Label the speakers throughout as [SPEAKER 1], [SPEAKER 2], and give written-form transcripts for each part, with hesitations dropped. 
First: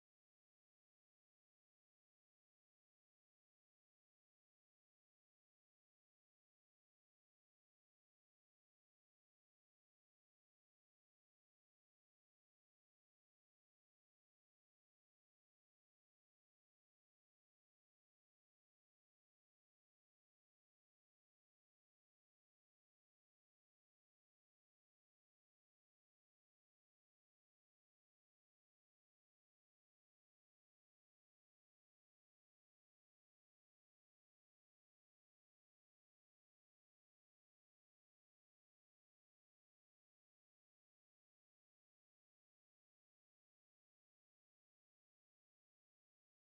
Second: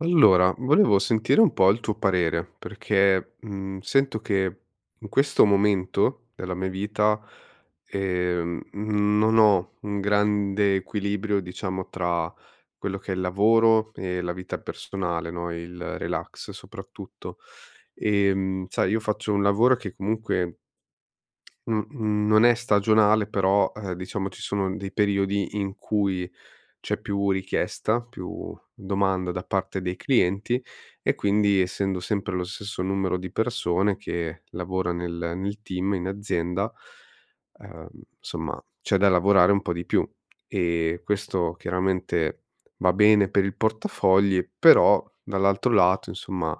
[SPEAKER 1] Allora, volevo sentire un po' il tuo parere perché, sento che in questo momento della mia vita, non ho un grande equilibrio, diciamo, tra quello che è il lavoro e la vita personale, no, il relax soprattutto. Sai, io faccio un lavoro che comunque n non è stagionale, però, diciamo ci sono dei periodi in cui c'è più richiesta, più domanda da parte dei clienti e quindi, essendo sempre lo stesso numero di persone che lavora nel team in azienda, ehm, insomma c'è da lavorare un po' di più, e questo chiaramente va bene per il portafogli, però dall'altro lato insomma,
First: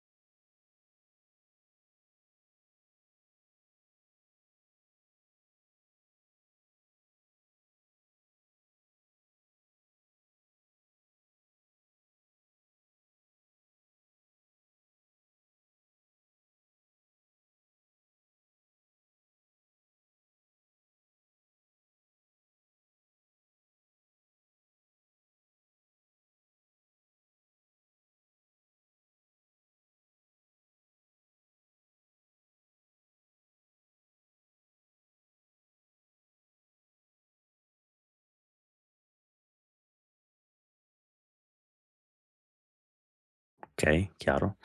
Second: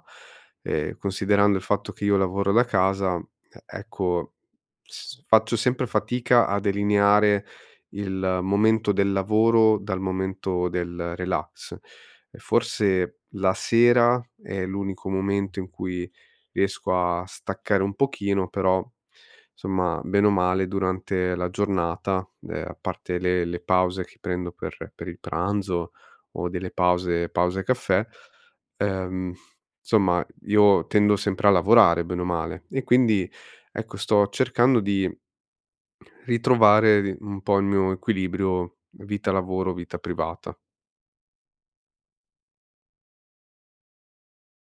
[SPEAKER 1] considerando il fatto che io lavoro da casa, e ecco, s faccio sempre fatica a delineare il momento del lavoro dal momento del relax. E forse la sera è l'unico momento in cui riesco a staccare un pochino, però insomma, bene o male, durante la giornata, a parte le pause che prendo per il pranzo o delle pause pause caffè, ehm, insomma, io tendo sempre a lavorare bene o male e quindi, ecco, sto cercando di ritrovare di un po' il mio equilibrio vita lavoro, vita privata.
[SPEAKER 2] Okay, chiaro.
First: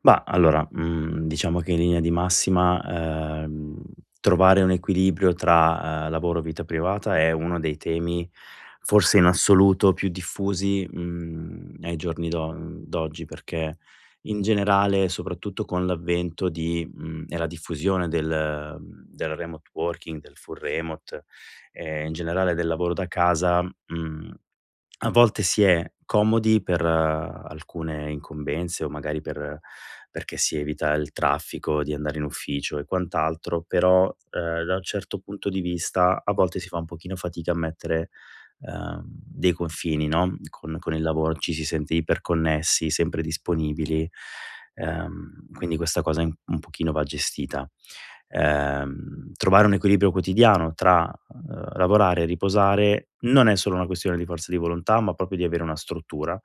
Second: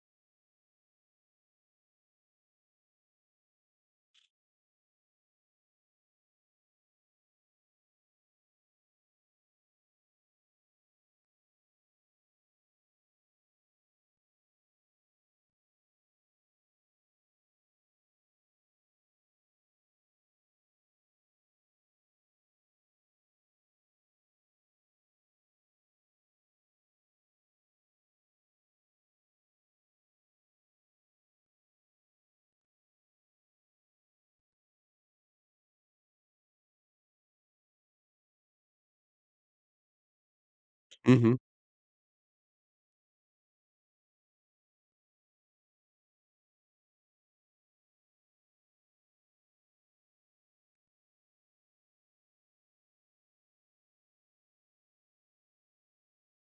[SPEAKER 2] Mah, allora, diciamo che in linea di massima, trovare un equilibrio tra, lavoro e vita privata è uno dei temi forse in assoluto più diffusi, ai giorni d'oggi, perché in generale, soprattutto con l'avvento e la diffusione del remote working, del full remote e in generale del lavoro da casa, mhmm a volte si è comodi per alcune incombenze o magari perché si evita il traffico di andare in ufficio e quant'altro, però, da un certo punto di vista a volte si fa un pochino fatica a mettere, dei confini, no, con il lavoro,
[SPEAKER 1] Mh-mh,
[SPEAKER 2] ci si sente iperconnessi, sempre disponibili, quindi questa cosa in un pochino va gestita. Trovare un equilibrio quotidiano tra lavorare e riposare non è solo una questione di forza di volontà, ma proprio di avere una struttura,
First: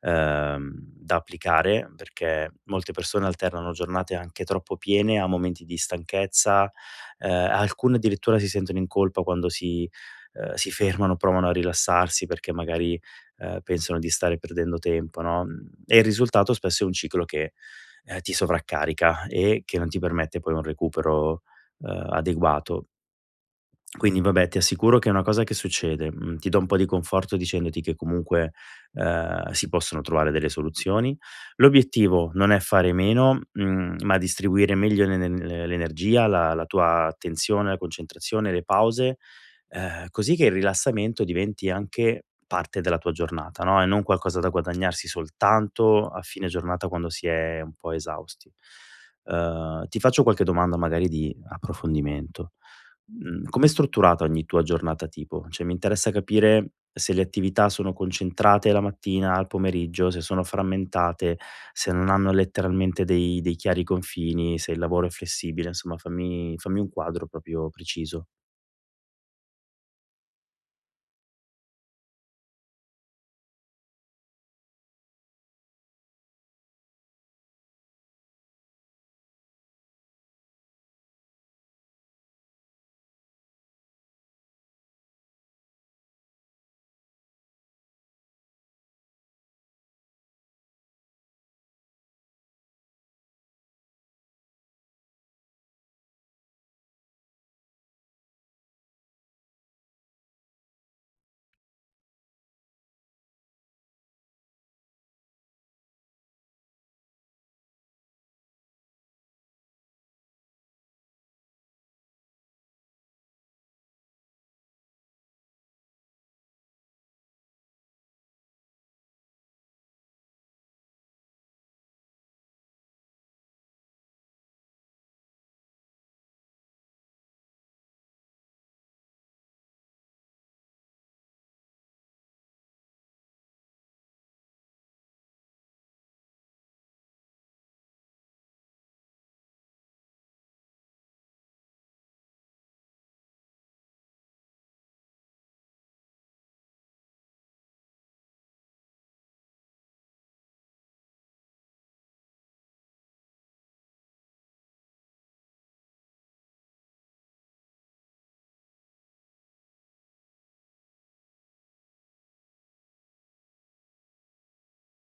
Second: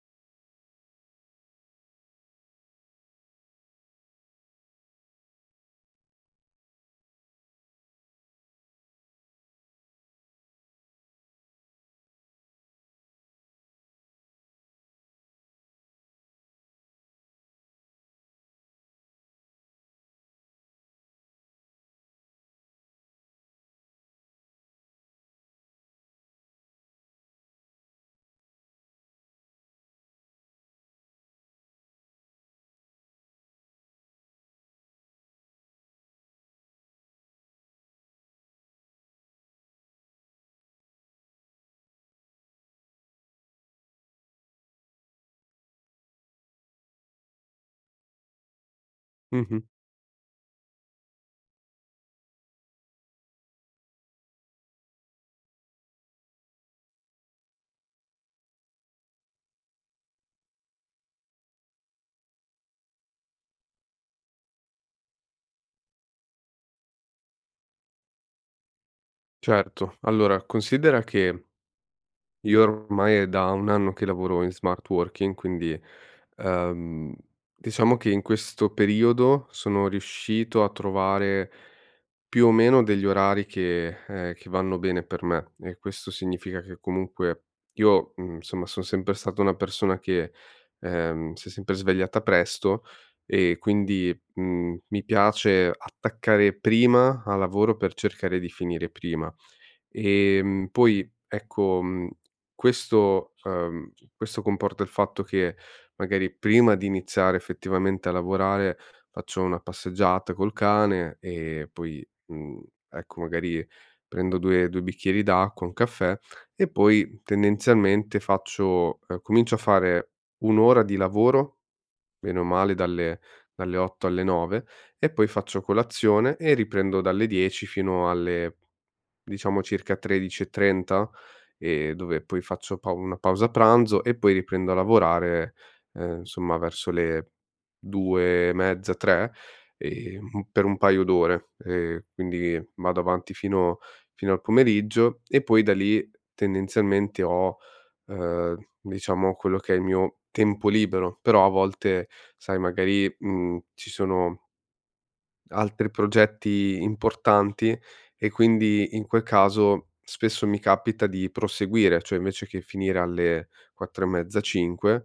[SPEAKER 2] da applicare, perché molte persone alternano giornate anche troppo piene a momenti di stanchezza, alcune addirittura si sentono in colpa quando si fermano, provano a rilassarsi perché magari, pensano di stare perdendo tempo, no, e il risultato spesso è un ciclo che, ti sovraccarica e che non ti permette poi un recupero, adeguato. Quindi vabbè, ti assicuro che è una cosa che succede. Mhmm, ti do un po' di conforto dicendoti che comunque, si possono trovare delle soluzioni. L'obiettivo non è fare meno, ma distribuire meglio l'energia, la tua attenzione, la concentrazione, le pause, così che il rilassamento diventi anche parte della tua giornata, no, e non qualcosa da guadagnarsi soltanto a fine giornata quando si è un po' esausti.
[SPEAKER 1] mh-mh,
[SPEAKER 2] Ti faccio qualche domanda magari di approfondimento. Com'è strutturata ogni tua giornata tipo? Cioè, mi interessa capire se le attività sono concentrate la mattina, al pomeriggio, se sono frammentate, se non hanno letteralmente dei chiari confini, se il lavoro è flessibile, insomma fammi un quadro proprio preciso.
[SPEAKER 1] certo. Allora, considera che io ormai è da 1 anno che lavoro in smart working, quindi, ehm, diciamo che in questo periodo sono riuscito a trovare più o meno degli orari che vanno bene per me, e questo significa che comunque io, insomma son sempre stata una persona che, si è sempre svegliata presto e quindi, mi piace attaccare prima a lavoro per cercare di finire prima. Poi ecco, questo questo comporta il fatto che magari prima di iniziare effettivamente a lavorare faccio una passeggiata col cane e poi, ecco magari prendo 2 bicchieri d'acqua, un caffè e poi tendenzialmente faccio comincio a fare 1' ora di lavoro, bene o male dalle 8 alle 9, e poi faccio colazione e riprendo dalle 10 fino alle, diciamo, circa 13:30, dove poi faccio pau una pausa pranzo e poi riprendo a lavorare, insomma verso le 2 e mezza, 3, un per un paio d'ore. Quindi vado avanti fino al pomeriggio e poi da lì tendenzialmente ho, diciamo, quello che è il mio tempo libero, però a volte sai magari, ci sono altri progetti importanti e quindi in quel caso spesso mi capita di proseguire, cioè invece che finire alle 4 e mezza, 5,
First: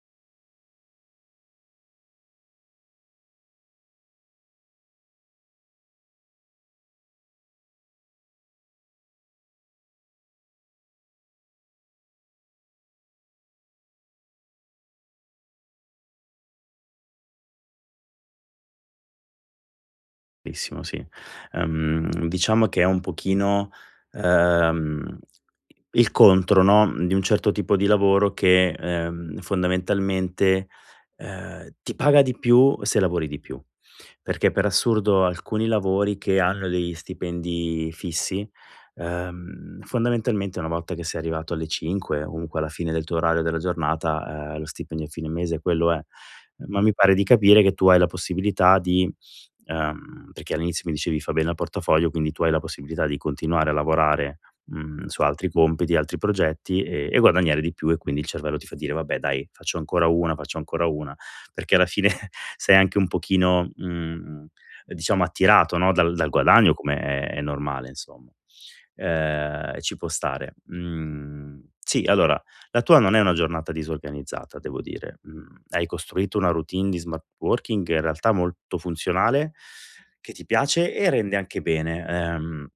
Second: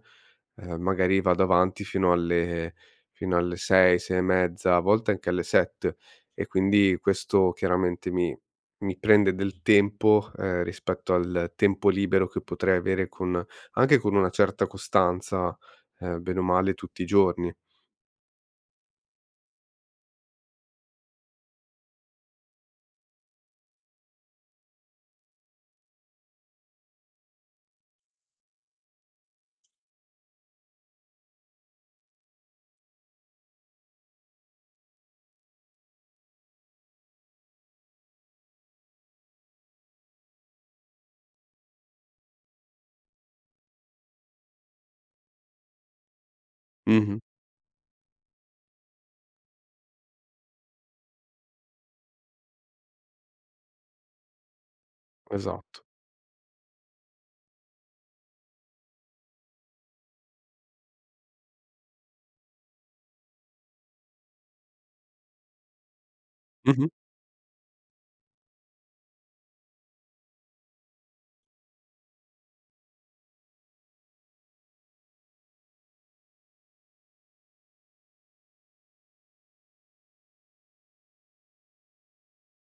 [SPEAKER 1] magari vado avanti fino alle 6, 6 e mezza, a volte anche alle 7, e quindi questo chiaramente mi prende del tempo, rispetto al tempo libero che potrei avere con, anche con una certa costanza, bene o male tutti i giorni.
[SPEAKER 2] Verissimo, sì. Diciamo che è un pochino, ehm, il contro, no, di un certo tipo di lavoro che, fondamentalmente, ti paga di più se lavori di più. Perché per assurdo alcuni lavori che hanno degli stipendi fissi, fondamentalmente una volta che sei arrivato alle 5, o comunque alla fine del tuo orario della giornata, lo stipendio a fine mese quello è. Ma mi pare
[SPEAKER 1] Mh-mh,
[SPEAKER 2] di capire che tu hai la possibilità di perché all'inizio mi dicevi fa bene al portafoglio, quindi tu hai la possibilità di continuare a lavorare, su altri
[SPEAKER 1] esatto.
[SPEAKER 2] compiti, altri progetti e guadagnare di più e quindi il cervello ti fa dire: "Vabbè dai, faccio ancora una", perché alla fine sei anche un pochino, diciamo attirato, no, dal guadagno
[SPEAKER 1] Mh-mh,
[SPEAKER 2] come è normale insomma. Ci può stare. Mhmm, sì, allora la tua non è una giornata disorganizzata, devo dire. Mhmm, hai costruito una routine di smart working in realtà molto funzionale, che ti piace e rende anche bene,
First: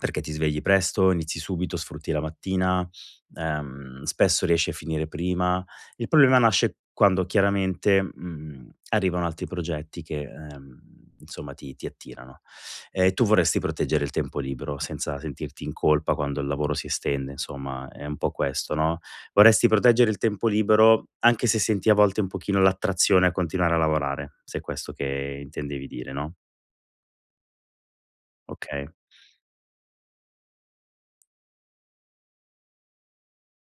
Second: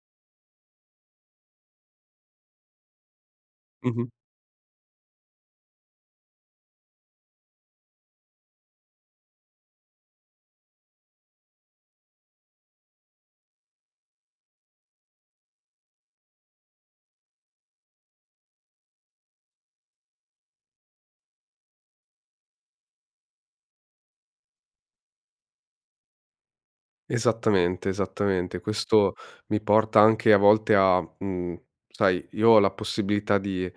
[SPEAKER 2] perché ti svegli presto, inizi subito, sfrutti la mattina,
[SPEAKER 1] mh-mh.
[SPEAKER 2] spesso riesci a finire prima. Il problema nasce quando chiaramente, arrivano altri progetti che, insomma ti attirano. E tu vorresti proteggere il tempo libero senza sentirti in colpa quando il lavoro si estende, insomma, è un po' questo, no? Vorresti proteggere il tempo libero, anche se senti a volte un pochino l'attrazione a continuare a lavorare, se è questo che intendevi dire, no,
[SPEAKER 1] Esattamente, esattamente.
[SPEAKER 2] okay.
[SPEAKER 1] Questo mi porta anche a volte a sai, io ho la possibilità di,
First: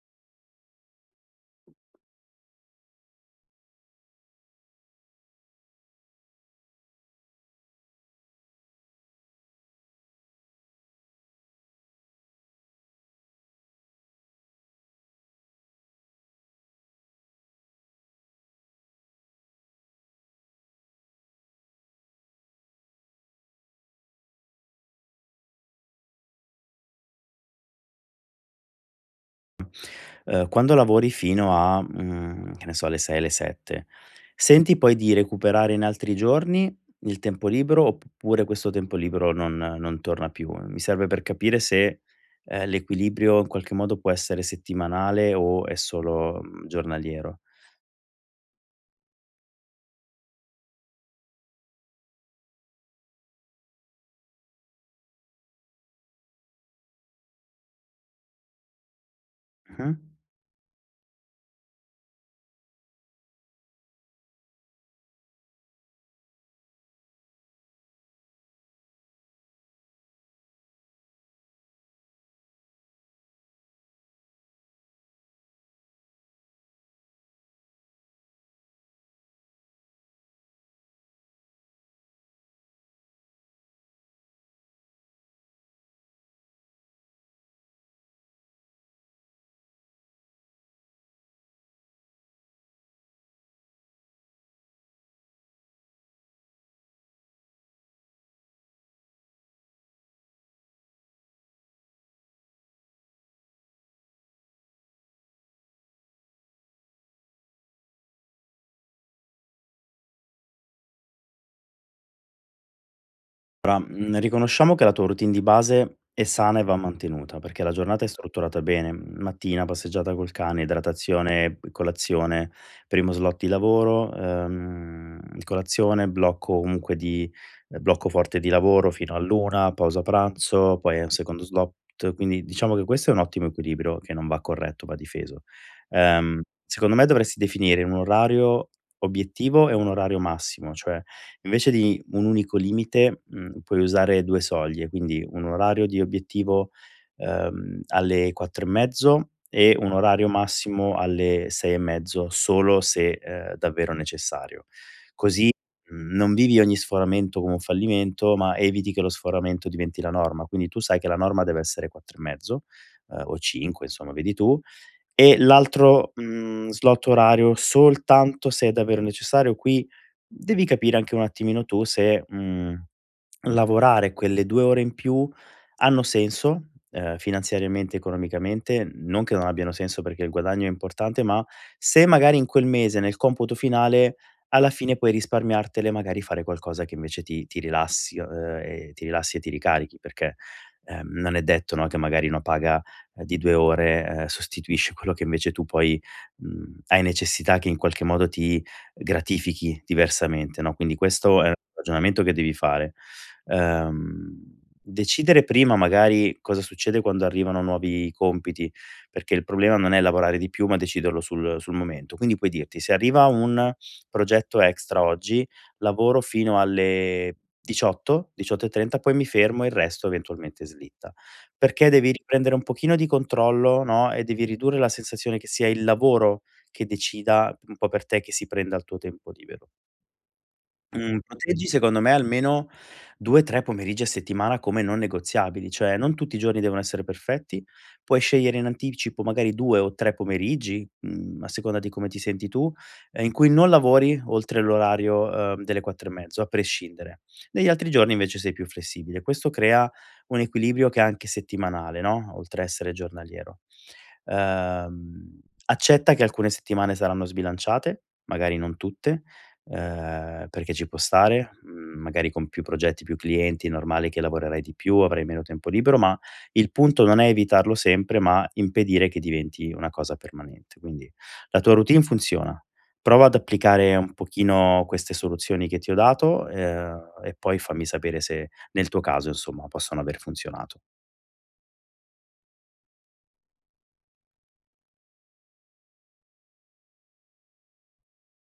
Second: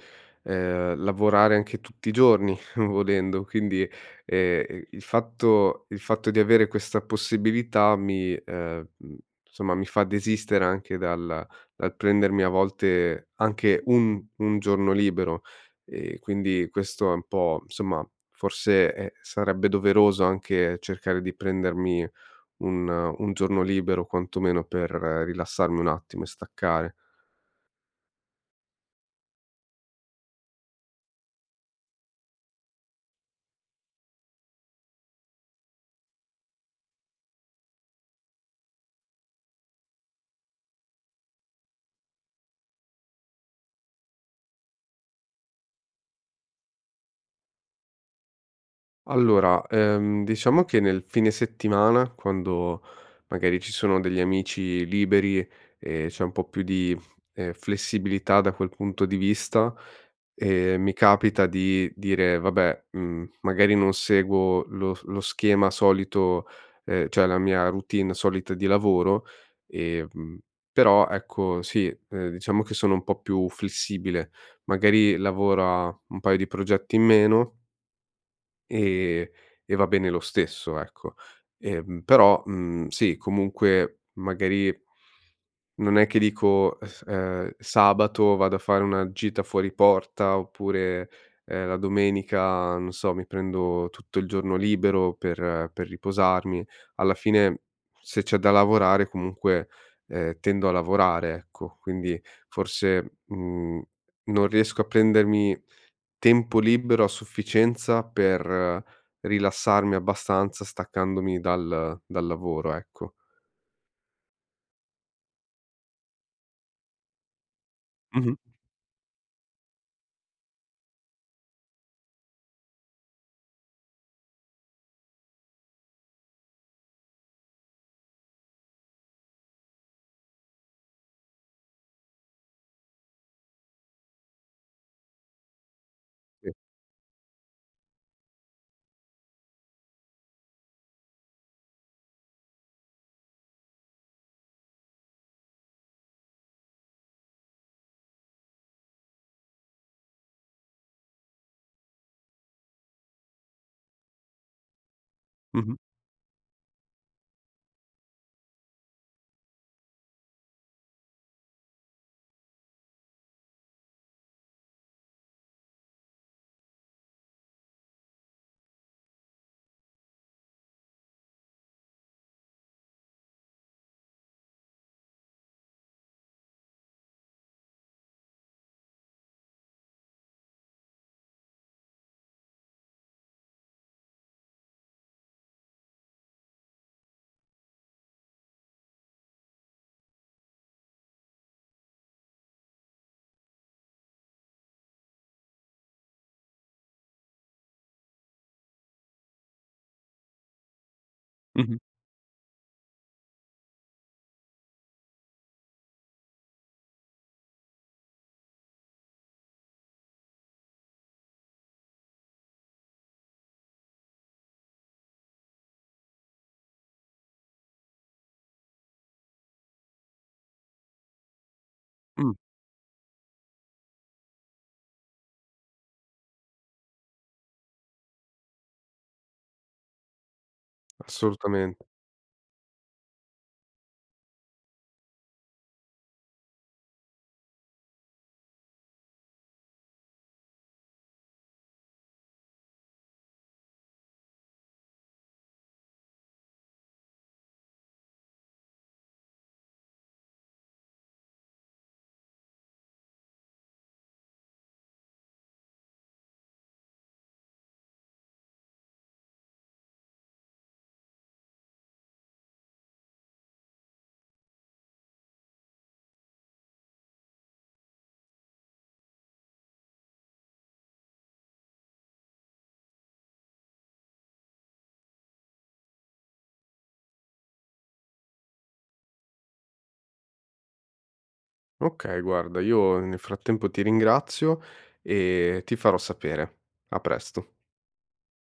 [SPEAKER 1] lavorare anche tutti i giorni volendo, quindi, il fatto di avere questa possibilità mi insomma mi fa desistere anche dal prendermi a volte anche un giorno libero. E quindi questo è un po' insomma, forse, sarebbe doveroso anche cercare di prendermi un un giorno libero quantomeno per rilassarmi un attimo e staccare.
[SPEAKER 2] Quando lavori fino a, mhmm, che ne so, le 6, le 7, senti poi di recuperare in altri giorni il tempo libero, oppure questo tempo libero non torna più? Mi serve per capire se, l'equilibrio in qualche modo può essere settimanale o è solo, giornaliero.
[SPEAKER 1] Allora, diciamo che nel fine settimana, quando magari ci sono degli amici liberi e c'è un po' più di, flessibilità da quel punto di vista,
[SPEAKER 2] Mh-mh.
[SPEAKER 1] mi capita di dire: "Vabbè, magari non seguo lo schema solito, cioè la mia routine solita di lavoro". ehm, Però ecco sì, diciamo che sono un po' più flessibile. Magari lavoro a un paio di progetti in meno e e va bene lo stesso, ecco. Però, sì, comunque magari non è che dico, s sabato vado a fare una gita fuori porta oppure, la domenica, non so, mi prendo tutto il giorno libero per riposarmi. Alla fine, se c'è da lavorare comunque, tendo a lavorare, ecco. Quindi forse, non riesco a prendermi tempo libero a sufficienza per rilassarmi abbastanza staccandomi dal lavoro, ecco.
[SPEAKER 2] Mhmm, riconosciamo che la tua routine di base è sana e va mantenuta, perché la giornata è
[SPEAKER 1] Mh-mh,
[SPEAKER 2] strutturata bene: mattina, passeggiata col cane, idratazione, colazione, primo slot di lavoro, colazione, blocco comunque di blocco forte di lavoro fino all'1, pausa pranzo, poi è un secondo slot. Quindi diciamo che questo è un ottimo equilibrio che non va corretto, va difeso. Ehm,
[SPEAKER 1] sì.
[SPEAKER 2] secondo me dovresti definire un orario obiettivo e un orario massimo, cioè invece di un unico limite, puoi usare 2 soglie, quindi un orario di obiettivo, alle 4 e mezzo e un orario massimo alle 6 e mezzo, solo se, davvero necessario. Così,
[SPEAKER 1] Mh-mh,
[SPEAKER 2] non vivi ogni sforamento come un fallimento, ma eviti che lo sforamento diventi la norma. Quindi tu sai che la norma deve essere 4 e mezzo, o 5, insomma vedi tu, e l'altro, slot orario soltanto se è davvero necessario. Qui devi capire anche un attimino tu se, mhmm Lavorare quelle 2 ore in più hanno senso, finanziariamente, economicamente, non che non abbiano senso perché il guadagno è importante, ma se magari in quel mese, nel computo finale, alla fine puoi risparmiartele, magari fare qualcosa che invece ti rilassi, e ti rilassi e ti ricarichi, perché, non è detto, no, che magari una paga, di 2 ore, sostituisce quello che invece tu poi, hai necessità che in qualche modo ti gratifichi diversamente, no, quindi questo è un
[SPEAKER 1] mh-mh,
[SPEAKER 2] ragionamento che devi fare. Decidere prima magari cosa succede quando arrivano nuovi compiti, perché il problema non è lavorare di più, ma deciderlo sul momento. Quindi puoi dirti: "Se arriva un progetto extra oggi, lavoro fino alle 18, 18:30, poi mi fermo e il resto eventualmente slitta". Perché devi
[SPEAKER 1] mh,
[SPEAKER 2] riprendere un pochino di controllo, no, e devi ridurre la sensazione che sia il lavoro che decida un po' per te, che si prenda il tuo tempo libero. Mhmm, proteggi
[SPEAKER 1] assolutamente.
[SPEAKER 2] secondo me almeno 2, 3 pomeriggi a settimana come non negoziabili, cioè non tutti i giorni devono essere perfetti, puoi scegliere in anticipo magari 2 o 3 pomeriggi, a seconda di come ti senti tu, in cui non lavori oltre l'orario, delle 4 e mezzo, a prescindere. Negli altri giorni invece sei più flessibile. Questo crea un equilibrio che è anche settimanale, no, oltre a essere giornaliero. Ehm, accetta che alcune settimane saranno sbilanciate, magari non tutte, perché ci può stare, magari con più progetti, più clienti, è normale che lavorerai di più, avrai meno tempo libero, ma il punto non è evitarlo sempre, ma impedire che diventi una cosa permanente. Quindi la tua routine funziona. Prova ad applicare un pochino queste soluzioni che ti ho dato, e poi fammi sapere se nel tuo caso, insomma, possono aver funzionato.
[SPEAKER 1] Okay, guarda, io nel frattempo ti ringrazio e ti farò sapere. A presto.